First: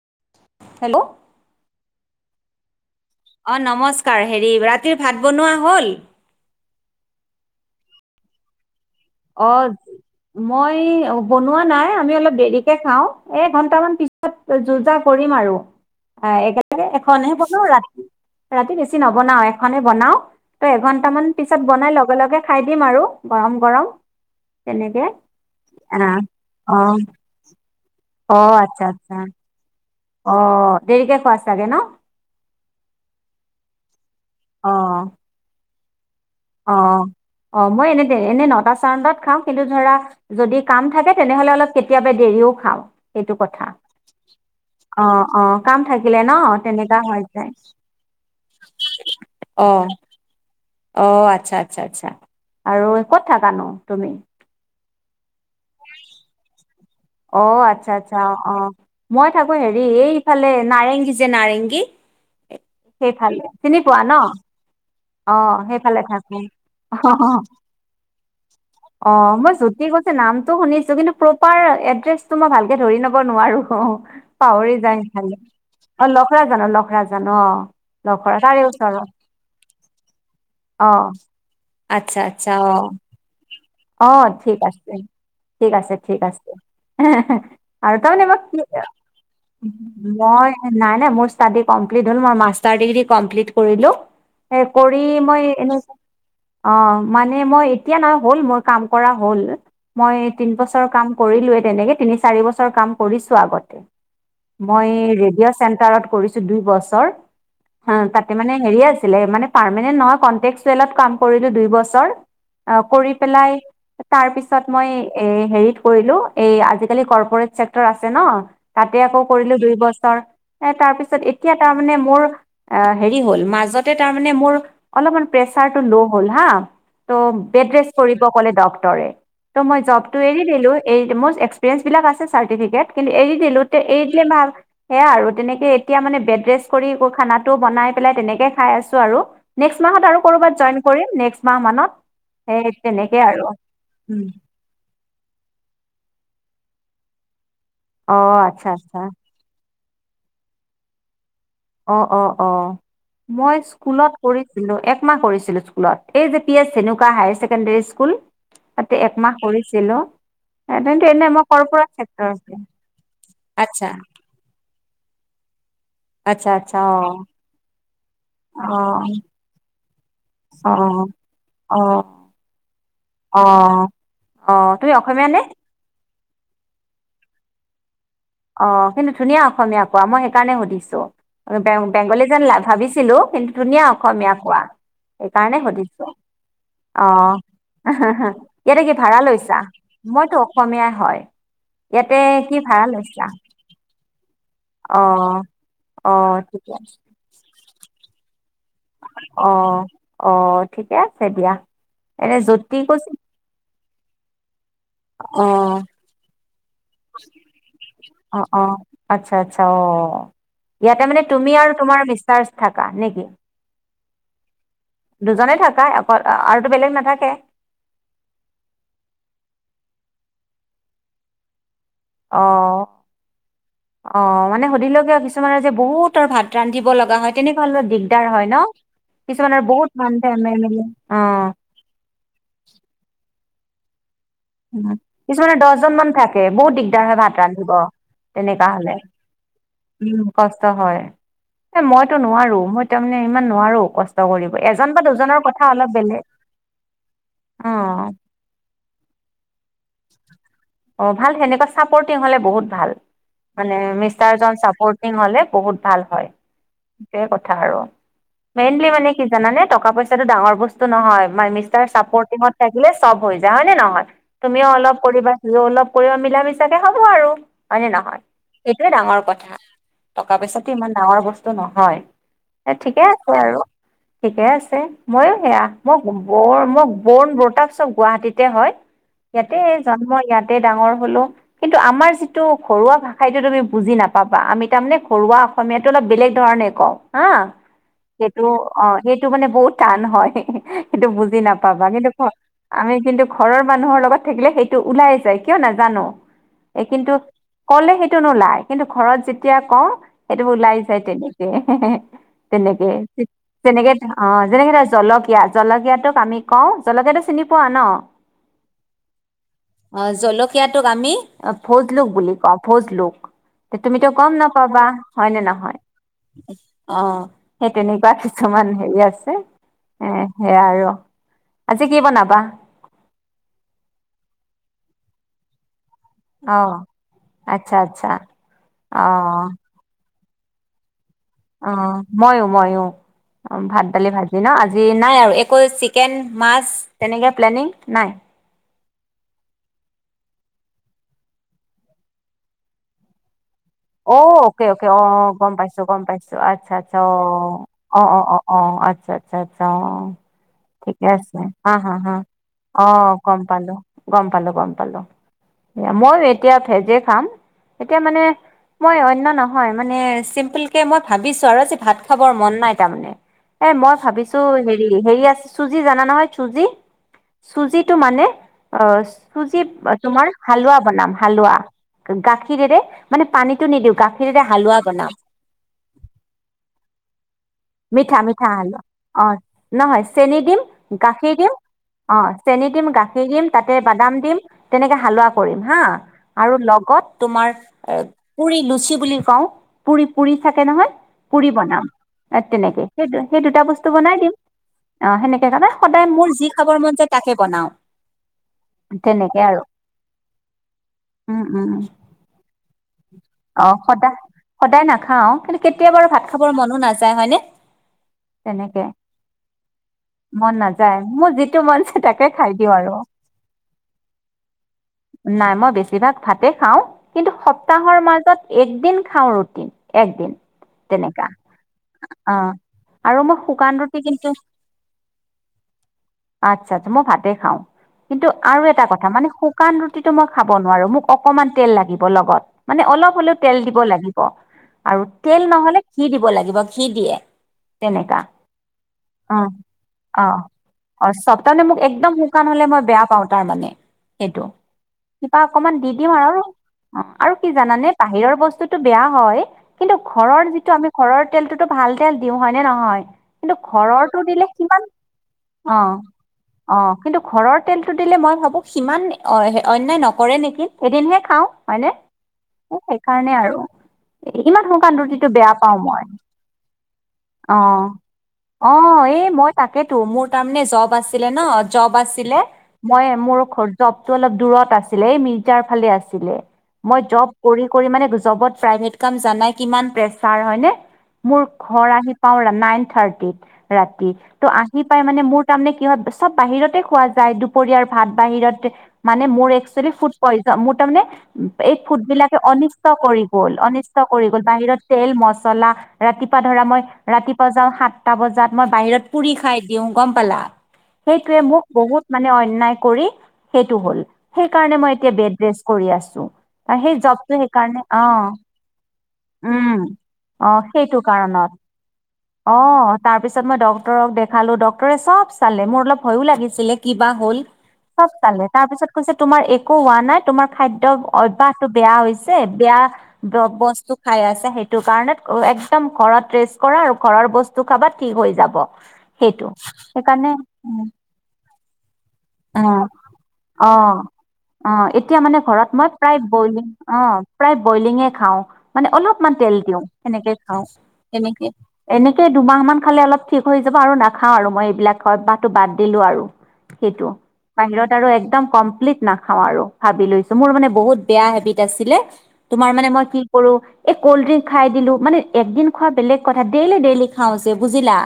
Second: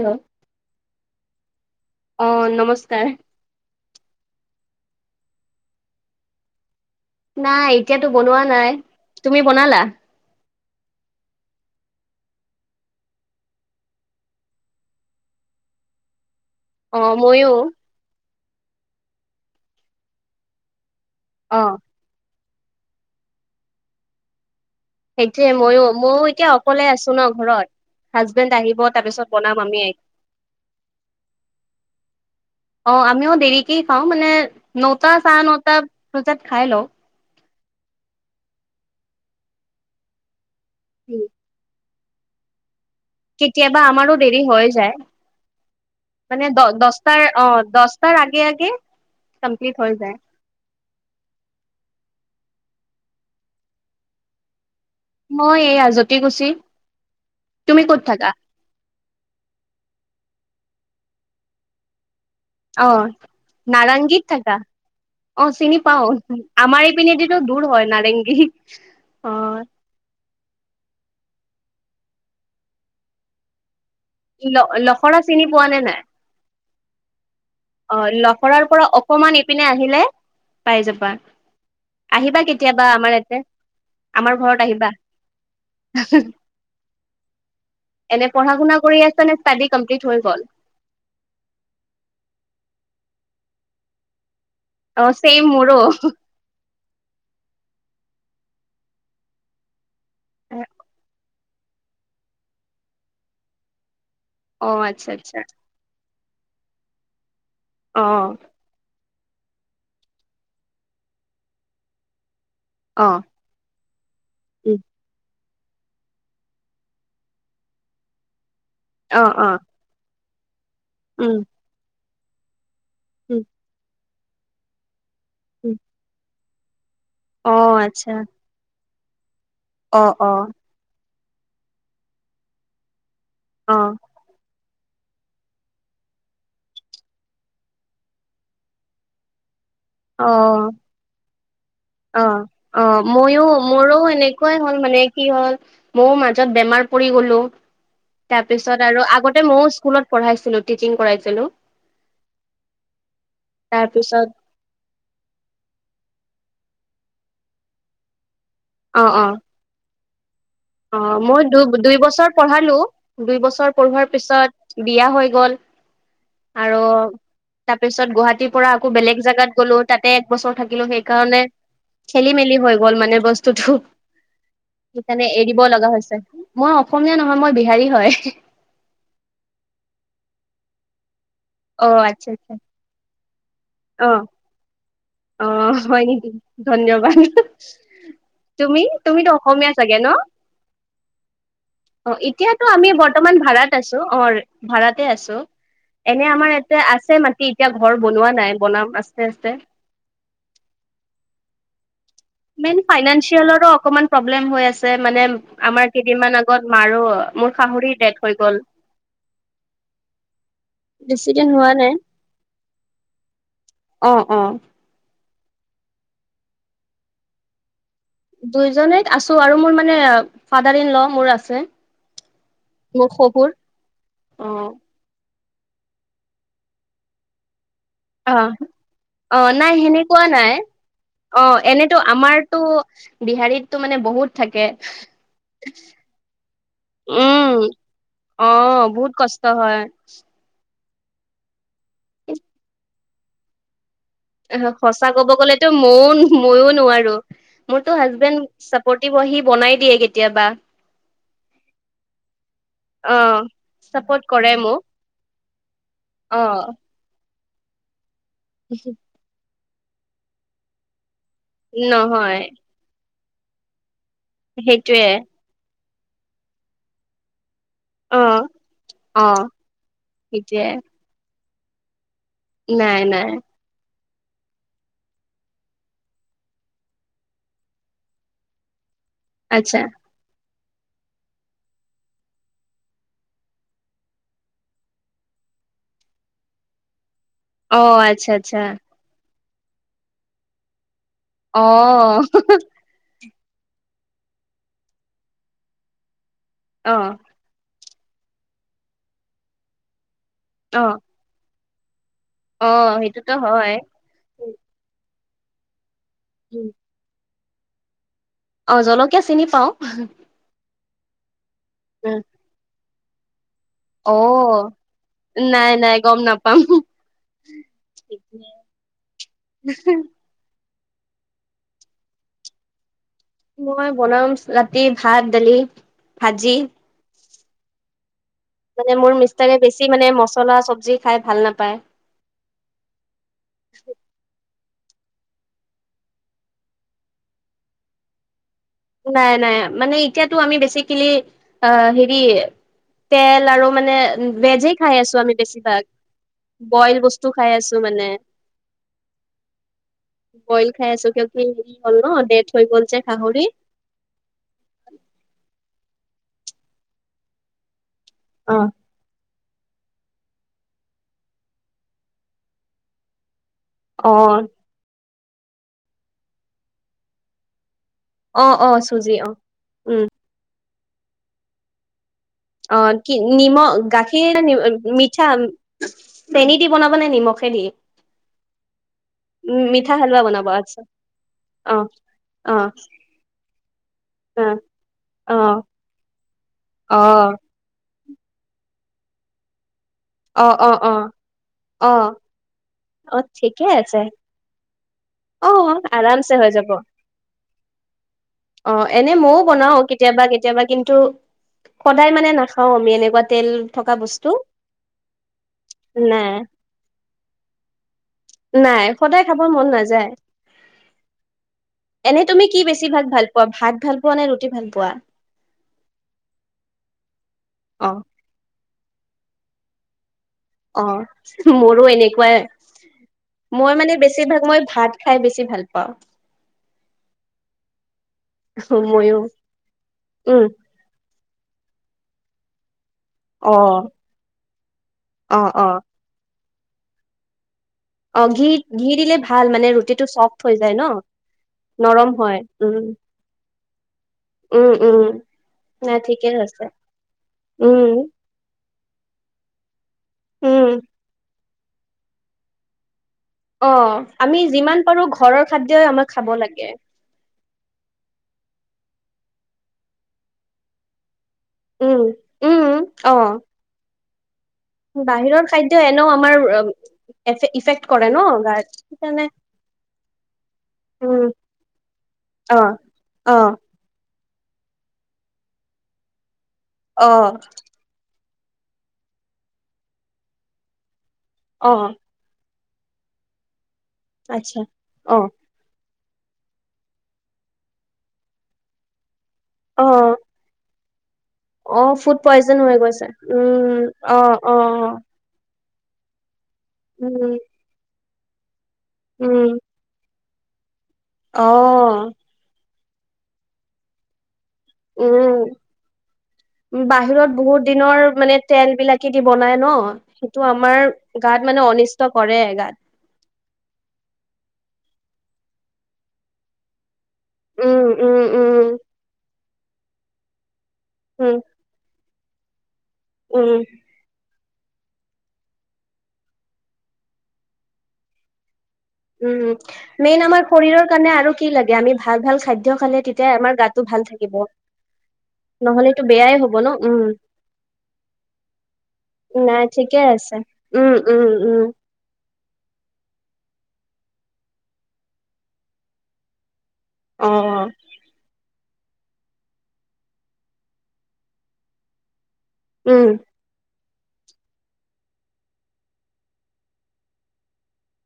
Hello. Hello অ নমস্কাৰ অ নমস্কাৰ হেৰি ৰাতিৰ ভাত বনোৱা হল নাই এতিয়াতো বনোৱা নাই তুমি বনালা অ মই বনোৱা নাই আমি অলপ দেৰিকে খাও এঘন্টামান পিছত যোজা কৰিম আৰু [unintelligible] অ' এখনেহ ময়ো বনাও ৰাতি ৰাতি বেছি নবনাও এখনে বনাও তই এখন কটামান পিছত অ'। বনাই লগে লগে খাই দিম আৰু গৰম গৰম তেনেকে সেইটোয়ে ময়ো ময়ো এতিয়া আহ অ অকলে আছো ন ঘৰত অ হাজবেণ্ড আচ্ছা আহিব তাৰ আচ্ছা পিছত বনাম আমি অ দেৰিকে খোৱাচ চাগে ন চাওঁ মানে অ নটা চাৰে নটা বজাত খাই লওঁ অ', অ মই এনে এনেই নটা চাৰে ন টাত খাওঁ কিন্তু ধৰা যদি কাম থাকে উম। তেনেহলে অলপ কেতিয়াবা দেৰিও খাওঁ সেইটো কথা কেতিয়াবা আমাৰো দেৰি হৈ যায় অ', অ', কাম থাকিলে ন মানে দ তেনেকা হৈ দহটাৰ অ যায়। দহটা আগে আগে কমপ্লিট অ', হৈ যায় অ আচ্ছা আচ্ছা আচ্ছা আৰু ক'ত থাক নো তুমি মই এই আজতি গুছি অ আচ্ছা আচ্ছা অ মই থাকো হেৰি এই ইফালে নাৰেংগী যে নাৰেংগী অ' সেইফালে চিনি পোৱা ন নাৰেংগীত থাকা? অ চিনি সেইফালে পাও থাকো। আমাৰ এইপিনে দি অ', টো দূৰ হয় নাৰেংগী অ মই জ্যোতি কৈছে নামটো শুনিছো কিন্তু প্ৰপাৰ এড্ৰেছটো মই ভালকে ধৰি নব নোৱাৰো অ ল পাহৰি যায় লখৰা খালে চিনি পোৱা নে নাই? অ লখৰা জান লখৰা ন অ' লগ তাৰে লখৰাৰ পৰা ওচৰত অকমান ইপিনে আহিলে পাই অ যাবা। আচ্ছা আহিবা আচ্ছা অ কেতিয়াবা আমাৰ ইয়াতে, অ আমাৰ ঘৰত ঠিক আহিবা। আছে ঠিক আছে ঠিক আছে আৰু তামানে এনে পঢ়া কি শুনা কৰি আছা নে ষ্টাডি কমপ্লিট হৈ গ'ল? মই নাই নাই মোৰ ষ্টাডী কমপ্লিত হল মই মাষ্টাৰ ডিগ্ৰী কম্প্লিতদ কৰিলোঁ কৰি অ' মই ছেম মোৰো। এনেই অ মানে মই এতিয়া নাই হ'ল মই কাম কৰা হ'ল মই তিন বছৰ কাম কৰিলো তিনি চাৰি বছৰ কাম কৰিছোঁ আগতে অ' মই আচ্ছা আচ্ছা। ৰেডিও চেণ্টাৰত কৰিছোঁ দুই বছৰ হ অ' তাতে মানে হেৰি আছে পাৰ্মিনেত নাছিলে কন্তেকটোৱেল কৰিলো দুই বছৰ অ কৰি পেলাই তাৰ পিছত উম, মই এ হেৰিত কৰিলো এই আজিকালি কৰ্পৰেট চেক্টৰ আছে ন তাতে আকৌ অ' কৰিলো অ' দুই বছৰ তাৰপিছত উম, এতিয়া তাৰমানে মোৰ আহ হেৰি উম, হ'ল মাজতে তাৰমানে মোৰ অলপমান প্ৰেচাৰ উম। টো ল' হ'ল হা ত' বেড অ' ৰেষ্ট আচ্ছা। কৰিব ক'লে ডক্টৰে ত মই অ' জবটো এৰি অ' দিলো এ একসিপিয়েনঞ্চ বিলাক চ্টে কিন্তু এৰি দিলো অ' এ দিলে সেয়া আৰু তেনেকে এতিয়া মানে বেড ৰেষ্ট কৰি খানাটো বনাই পেলাই তেনেকে খাই আছো আৰু নেক্সট মাহত আৰু কৰ'ৰবাত অ' জইন কৰিম নেক্সট মাহ মানত অ সেই অ তেনেকে আৰু মইো মোৰো উম, এনেকুৱাই হ'ল মানে কি হ'ল? ময়ও মাজত বেমাৰ পৰি গ'লো অ আচ্ছা তাৰপিছত আচ্ছা আৰু আগতে মইও স্কুলত পঢ়াইছিলো টিচিং কৰাইছিলো অ অ অ মই স্কুলত তাৰপিছত পঢ়ছিলো এক মাহ কৰিছিলো স্কুলত জে পি এছ চেনুকা হায়াৰ ছেকেণ্ডৰী স্কুল অ ততে অ একমাহ কৰিছিলো এ অ কিন্তু এনে মই দু কৰ্পৰেট দুই চেক্টৰ বছৰ আছে পঢ়ালো দুই বছৰ আচ্ছা পঢ়োৱাৰ পিছত বিয়া হৈ গ'ল আচ্ছা আচ্ছা অ তাৰ পিছত গুৱাহাটীৰ পৰা আকৌ বেলেগ জাগগাত গলো তাতে এক বছৰ অ অ থাকিলো সেইকাৰণে অ খেলি মেলি হৈ গ'ল মানে অ বস্তুটো অ তুমি অসমীয়া নে লগ মই অসমীয়া নহয় মই বিহাৰী হয়। অ কিন্তু ধুনীয়া অসমীয়া কোৱা মই সেইকাৰণে সুধিছো হে অ বেংগলী আচ্ছা আচ্ছা জানলা ভাবিছিলো কিন্তু ধুনীয়া অসমীয়া অ কোৱা অ সেইকাৰণে হয় সুধিছো নেকি অ ধন্যবাদ তুমি ইয়াতে কি ভা় তুমিতো লৈছা অসমীয়া চাগে ন মইতো অসমীয়াই হয়। অ ইয়াতে কি এতিয়াতো ভাড়া আমি লৈছা? বৰ্তমান ভাড়াত আছো অ ভাড়াতে আছো অ', এনে অ', আমাৰ ঠিকে ইতে আছে মাটি এতিয়া ঘৰ বনোৱা নাই বনাম আস্তে আস্তে অ', অ ঠিকে আছে দিয়া। এনে জ্যোতি মন কৈছিল ফাইনেঞ্চিয়েলৰো অকমান প্ৰব্লেম হৈ আছে মানে অ', আমাৰ কেইদিন আগত মাৰো মোৰ শাহুৰি ডেথ হৈ অ গ'ল অ আচ্ছা আচ্ছা অ ইয়াতে মানে বেছি দিন তুমি হোৱা আৰু নাই তোমাৰ মিষ্টাৰছ থাকা নেকি? অ অ দুজনে থাকা অকল আৰুতো বেলেগ নাথাকে দুইজনেই আছো আৰু মোৰ মানে ফাদাৰ ইন ল মোৰ আছে অ মোৰ শহুৰ অ মানে সুধিলেগে পিছ তোমাৰ বহুতৰ ভাত ৰান্ধিব লগা হয় তেনেকুৱা হলে দিগদাৰ অ হয় ন অ কিছুমানৰ নাই বহুত মানুহ সেনেকুৱা নাই ফেমেলি অ এনেতো আমাৰতো বিহাৰীত তো মানে বহুত থাকে কিছুমানে দহজনমান থাকে বহুত দিগদাৰ হয় ভাত উম ৰান্ধিব অ তেনেকা হলে বহুত কষ্ট হয় উম ক কষ্ট হয় এ মইতো নোৱাৰো মই তাৰমানে ইমান নোৱাৰো কষ্ট কৰিব এজন বা সঁচা ক'ব দুজনৰ কথা গলেতো অলপ ময়ও বেলেগ ময়ো নোৱাৰো অ মোৰতো হাজবেণ্ড চাপৰ্টিভ হৈ সি বনাই দিয়ে কেতিয়াবা অ ভাল সেনেকুৱা চাপৰ্টিং হলে বহুত ভাল অ মানে চাপৰ্ট মিষ্টাৰ কৰে জন মোক চাপৰ্টিং হলে বহুত ভাল হয় অ হেয়ে কথা। মেইনলি মানে কি জানানে টকা পইচাটো ডাঙৰ বস্তু নহয়। মিষ্টাৰ নহয় চাপৰ্টিভট থাকিলে চব হৈ যায় হয় নে নহয় তুমিও অলপ সেইটোৱে কৰিবা। সিও অলপ কৰিব মিলা মিছাকে হ'ব আৰু হয় নে অ নহয় এইটোৱে ডাঙৰ অ কথা টকা পইচা সেইটোৱে ইমান ডাঙৰ বস্তু নহয়। নাই ঠিকে নাই আছে আৰু ঠিকে আছে মইও সেয়া মই ব মই বৰ্ণ বৰতাক চব গুৱাহাটীতে হয়। ইয়াতে আচ্ছা জন্ম ডাঙৰ হলো কিন্তু আমাৰ যিটো ঘৰুৱা ভাষাটো তুমি বুজি নাপাবা আমি তাৰ মানে ঘৰুৱা অসম অলপ বেলেগ ধৰণে কওঁ হা অ আচ্ছা সেইটো আচ্ছা অ সেইটো মানে বহুত টান হয় সেইটো বুজি অ নাপাবা কিন্তু আমি কিন্তু ঘৰৰ মানুহৰ লগত থাকিলে সেইটো ওলাই যায় কিয় নাজানো এ অ কিন্তু কলে সেইটো নোলায় কিন্তু ঘৰত যেতিয়া কওঁ সেইটো ওলাই অ যায় তেনেকে অ তেনেকে সেইটোতো হয় তেনেকে অ উম, যেনেকে ধ জলকীয়া জলকীয়াটো আমি উম। কওঁ জলকিয়াটো চিনি পোৱা ন অ জলকীয়া চিনি পাওঁ অ জলকীয়াটোক আমি ভোজলোক উম, বুলি কওঁ ভোজলোক তুমিতো অ গম নাপাবা হয় নে নাই নহয় নাই গম নাপাম অ সেই তেনেকুৱা কিছুমান হেৰি আছে এ সেয়া আৰু আজি কি বনাবা মই বনাম ৰাতি ভাত দালি ভাজি অ আচ্ছা আচ্ছা মানে অ মোৰ অ মিষ্টাৰে বেছি মানে মছলা চবজি খাই ভাল অ নাপায় ময়ো ময়ো অ ভাত ডালি ভাজি ন আ নাই আৰু একো চিকেন মাছ তেনেকে প্লেনিং নাই নাই নাই মানে এতিয়াতো আমি বেচিকেলি অ হেৰি তেল আৰু মানে অ অকে ভেজেই অকে খাই অ আছো আমি গম পাইছো বেছিভাগ গম পাইছো আচ্ছা বইল আচ্ছা অ বস্তু খাই আছো অ মানে অ অ অ আচ্ছা আচ্ছা আচ্ছা অ বইল খাই ঠিকে আছো কিয় আছে কি হা হেৰি হা হ'ল ন হা ডেথ হৈ গ'ল অ যে গম গাহৰি পালো গম পালো গম পালো হেয়া মই এতিয়া ভেজে খাম এতিয়া মানে অ মই নহয় মানে চিম্পেল কে মই ভাবিছো আৰু ভাত খাবৰ মন নাই তামানে এ মই ভাবিছো হেৰি হেৰি আছে চুজি জানা নহয় চুজি চুজিত টো মানে অ চুজি উম তোমাৰ হালোৱা বনাম হালোৱা গাখীৰেৰে অ কি মানে পানীটো নিমখ নিদিওঁ গাখীৰ গাখীৰেৰে নি হালোৱা বনাম মিঠা চেনি দি বনাব নে নিমখে দি মিঠা মিঠা হালোৱা অ উম মিঠা নহয় হালোৱা চেনি বনাব দিম আচ্ছা গাখীৰ দিম অ চেনি দিম গাখীৰ দিম তে বাদাম দিম তেনেকে হালোৱা অ অ কৰিম হা আৰু লগত তোমাৰ এ পুৰি লুচি বুলি কওঁ। পুৰি পুৰি অ অ থাকে অ নহয় অ পুৰি বনাম অ তেনেকে অ সেই সেই দুটা ঠিকে বস্তু আছে বনাই দিম। অ' সেনেকে কাৰণে সদায় আৰামছে মোৰ হৈ যি যাব খাবৰ মন যায় তাকে বনাও। অ' এনে মইও তেনেকে আৰু বনাও কেতিয়াবা কেতিয়াবা কিন্তু উম উম সদায় মানে নাখাও আমি। এনেকুৱা তেল অ থকা সদায় বস্তু। সদায় নাখাও কিন্তু কেতিয়া ভাত নাই খাবৰ মনো নাযায় হয়নে? তেনেকে নাই সদায় খাবৰ মন নাযায়। টাইম মোৰ যিত এনে তুমি কি বেছিভাগ ভাল পোৱা ভাত ভাল পোৱা নে ৰুটি ভাল পোৱা? নাই মই বেছিভাগ ভাতে খাওঁ কিন্তু স অ সপ্তাহৰ মাজত একদিন খাওঁ ৰুটী একদিন। তেনেকা অ' মোৰো অ এনেকুৱাই। আৰু শুকান মই মানে ৰুটি কিন্তু বেছিভাগ মই ভাত খাই বেছি ভাল পাওঁ। আচ্ছা আচ্ছা, মই ভাতে খাওঁ কিন্তু আৰু এটা কথা ময়ো মানে শুকান ৰুটিটো মই উম খাব নোৱাৰো মোক অক অকমান তেল লাগিব লগত। মানে অলপ হ'লেও অ তেল দিব লাগিব আৰু অ তেল অ নহ'লে ঘি দিব লাগিব। ঘি দিয়ে। তেনেকা,, অ ঘি ঘি দিলে ভাল অ', মানে ৰুটিটো চফ্ট অ' হৈ যায় ন অ চপনে মোক নৰম একদম হয় শুকান হলে উম মই বেয়া পাওঁ তাৰমানে সেইটো, উম উম কিবা অকমান দি নাই দিম ঠিকেই আৰু, আছে অ আৰু কি উম জানানে বাহিৰৰ বস্তুটো বেয়া হয় কিন্তু ঘৰৰ উম যিটো আমি ঘৰৰ তেলটোতো ভাল তেল দিও হয়নে নহয়? কিন্তু অ ঘৰৰটো আমি দিলে যিমান সিমান পাৰো ঘৰৰ খাদ্যই অ', আমাক খাব লাগে অ', কিন্তু ঘৰৰ তেলটো দিলে মই ভাবো সিমান অ -অন্যায় নকৰে নিকি! এদিনহে খাওঁ হয়নে উম। উম অ সেইকাৰণে আৰু এ ইমান শুকান ৰুটিটো বাহিৰৰ বেয়া খাদ্য পাও মই। এনেও আমাৰ ইফেক্ট অ', কৰে ন গাত অ সেইকাৰণে এই মই তাকেতো মোৰ তাৰমানে জব উম আছিলে ন জব আ ছিলে অ মই অ মোৰ জব টো অলপ দূৰত আছিলে এই মিৰ্জাৰ ফালে আছিলে। মই অ জব কৰি কৰি মানে জবত প্ৰাইভেট কাম জানাই কিমান প্ৰেচাৰ হয় নে? মোৰ অ ঘৰ আহি পাও ৰা নাইন থাৰ্টিত। ৰাতি ত' আচ্ছা আহি পাই অ মানে মোৰ তাৰমানে কি হয় চব বাহিৰতে খোৱা যায় দুপৰীয়াৰ ভাত বাহিৰত মানে মোৰ অ একচেলি ফুড পয়জ মোত তামানে অ ফুড ফুডবিলাকে পয়জন হৈ অনিষ্ট গৈছে কৰি গ'ল উম অনিষ্ট অ কৰি গ'ল অ বাহিৰত তেল মছলা ৰাতিপুৱা ধৰা মই উম ৰাতিপুৱা যাওঁ সাতটা বজাত মই বাহিৰত পুৰি উম খাই দিওঁ গম পালা, সেইটোৱে অ মোক বহুত মানে অন্যায় কৰি সেইটো হ'ল। সেই কাৰণে মই এতিয়া বেড ৰেচ উম কৰি আছো। নাই সেই বাহিৰত জবটো বহুত সেইকাৰণে, দিনৰ অ', মানে তেল বিলাকে দি বনাই ন উম, সেইটো অ', আমাৰ সেইটো গাত কাৰণত। মানে অনিষ্ট কৰে গাত অ' তাৰ পিছত মই ডক্তৰক দেখা খালো ডক্তৰে চব চালে, মোৰ অলপ ভয়ো লাগিছিলে কিবা হ'ল উম চব উম চালে তাৰ উম পিছত কৈছে তোমাৰ একো হোৱা নাই তোমাৰ খাদ্য অ উম বেয়া হৈছে বেয়া উম বস্তু খাই আছে সেই সেইটো কাৰণ একদম ঘৰত ৰেষ্ট কৰা আৰু ঘৰৰ বস্তু খাবাত ঠিক হৈ যাব। উম, সেইটো মেইন সেইকাৰণে আমাৰ শৰীৰৰ কাৰণে আৰু কি লাগে আমি ভাল ভাল খাদ্য অ', খালে তেতিয়া আমাৰ গাতো অ'। ভাল থাকিব। অ' এতিয়া মানে ঘৰত মই প্ৰা নহলেতো প্ৰায় বেয়াই হ'ব বইলিঙ ন উম, অ' প্ৰায় বইলিঙে খাওঁ মানে অলপমান তেল নাই দিওঁ ঠিকে সেনেকে আছে। খাওঁ। উম, উম, এনেকে উম, এনেকে সেই দুমাহ মান খালে অলপ ঠিক হৈ যাব আৰু নাখাওঁ আৰু মই এইবিলাক খোৱা অভ্যাসটো বাদ দিলো আৰু। সেইটো অ', বাহিৰত আৰু একদম কমপ্লিট নাখাও আৰু ভাবি লৈছো মোৰ মানে বহুত বেয়া হেবিট আছিলে তোমাৰ মানে উম, মই কি কৰো এই কল্ড ড্ৰিংক খাই দিলো মানে একদিন খোৱা বেলেগ কথা ডেইলি ডেইলি খাওঁ যে বুজিলা।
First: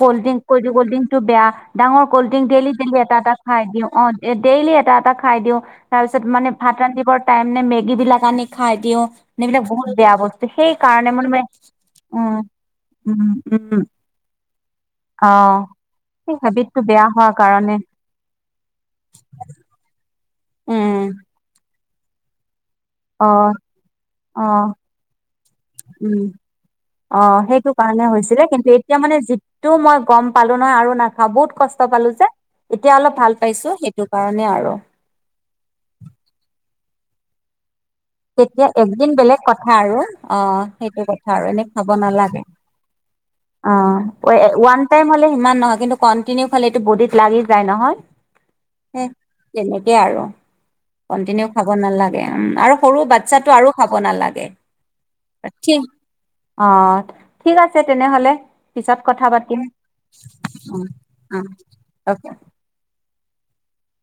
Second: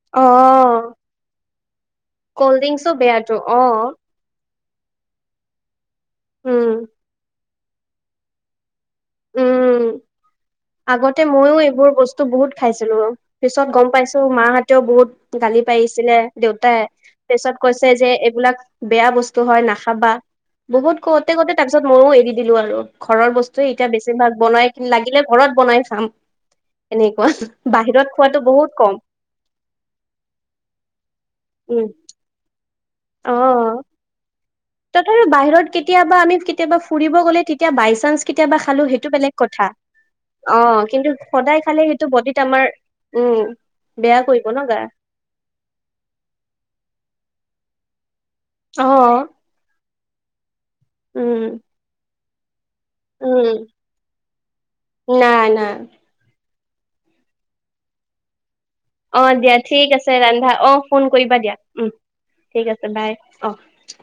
কল্ড্ৰিংক কৈ দি কল্ড অ', ড্ৰিং বেয়া ডাঙৰ কল্ড ড্ৰিং ডেলি দেলি এটা এটা খাই দিওঁ অ। ডেইলি এটা এটা খাই দিওঁ তাৰ পিছত মানে উম, ভাত ৰান্ধিবৰ টাইম নে মেগী বিলাক আনি খাই। দিও সবিলাক বহুত উম। বেয়া বস্তু সেই কাৰণে আগতে মোৰ ময়ো এইবোৰ বস্তু উম বহুত খাইছিলো উম পিছত উম গম পাইছো মাহতেও বহুত অ গালি পাৰিছিলে, সেই দেউতাই হেবিটটো তাৰ বেয়া হোৱাৰ পিছত কাৰণে কৈছে যে এইবিলাক বেয়া বস্তু হয় নাখাবা, অ বহুত কওঁতে কওঁতে তাৰ পিছত ময়ও এৰি দিলো আৰু অ ঘৰৰ বস্তুয় এ এতিয়া বেছিভাগ বনাই লাগিলে ঘৰত বনাই খাম উম অ এনেকুৱা সেইটো বাহিৰত কাৰণে খোৱাতো হৈছিলে বহুত কিন্তু কম এতিয়া মানে যিটো মই গম পালো নহয় আৰু নাখাওঁ বহুত কথা উম কষ্ট পালো যে এতিয়া অলপ অ ভাল পাইছো সেইটো কাৰণে আৰু তথাপি বাহিৰত কেতিয়াবা আমি কেতিয়াবা ফুৰিব গ'লে তেতিয়া বাইছ তেতিয়া একদিন বেলেগ কথা আৰু অ সেইটো কিন্তু কথা আৰু সদায় এনে খালে খাব সেইটো বডিত নালাগে। আমাৰ উম অ বেয়া কৰিব ন গা ওৱান টাইম হলে সিমান নহয় কিন্তু কন্টিনিউ খাললে এইটো বডিত লাগি যায় নহয় সে অ তেনেকে আৰু উম, কন্টিনিউ খাব নালাগে। উম আৰু সৰু বাচ্ছা উম, টো আৰু খাব নালাগে নাই নাই অ ঠিক আছে তেনেহলে। পিছত অ কথা দিয়া পাতিম ঠিক আছে ৰান্ধা অ ফোন অ কৰিবা দিয়া উম অকে ঠিক আছে বাই। অহ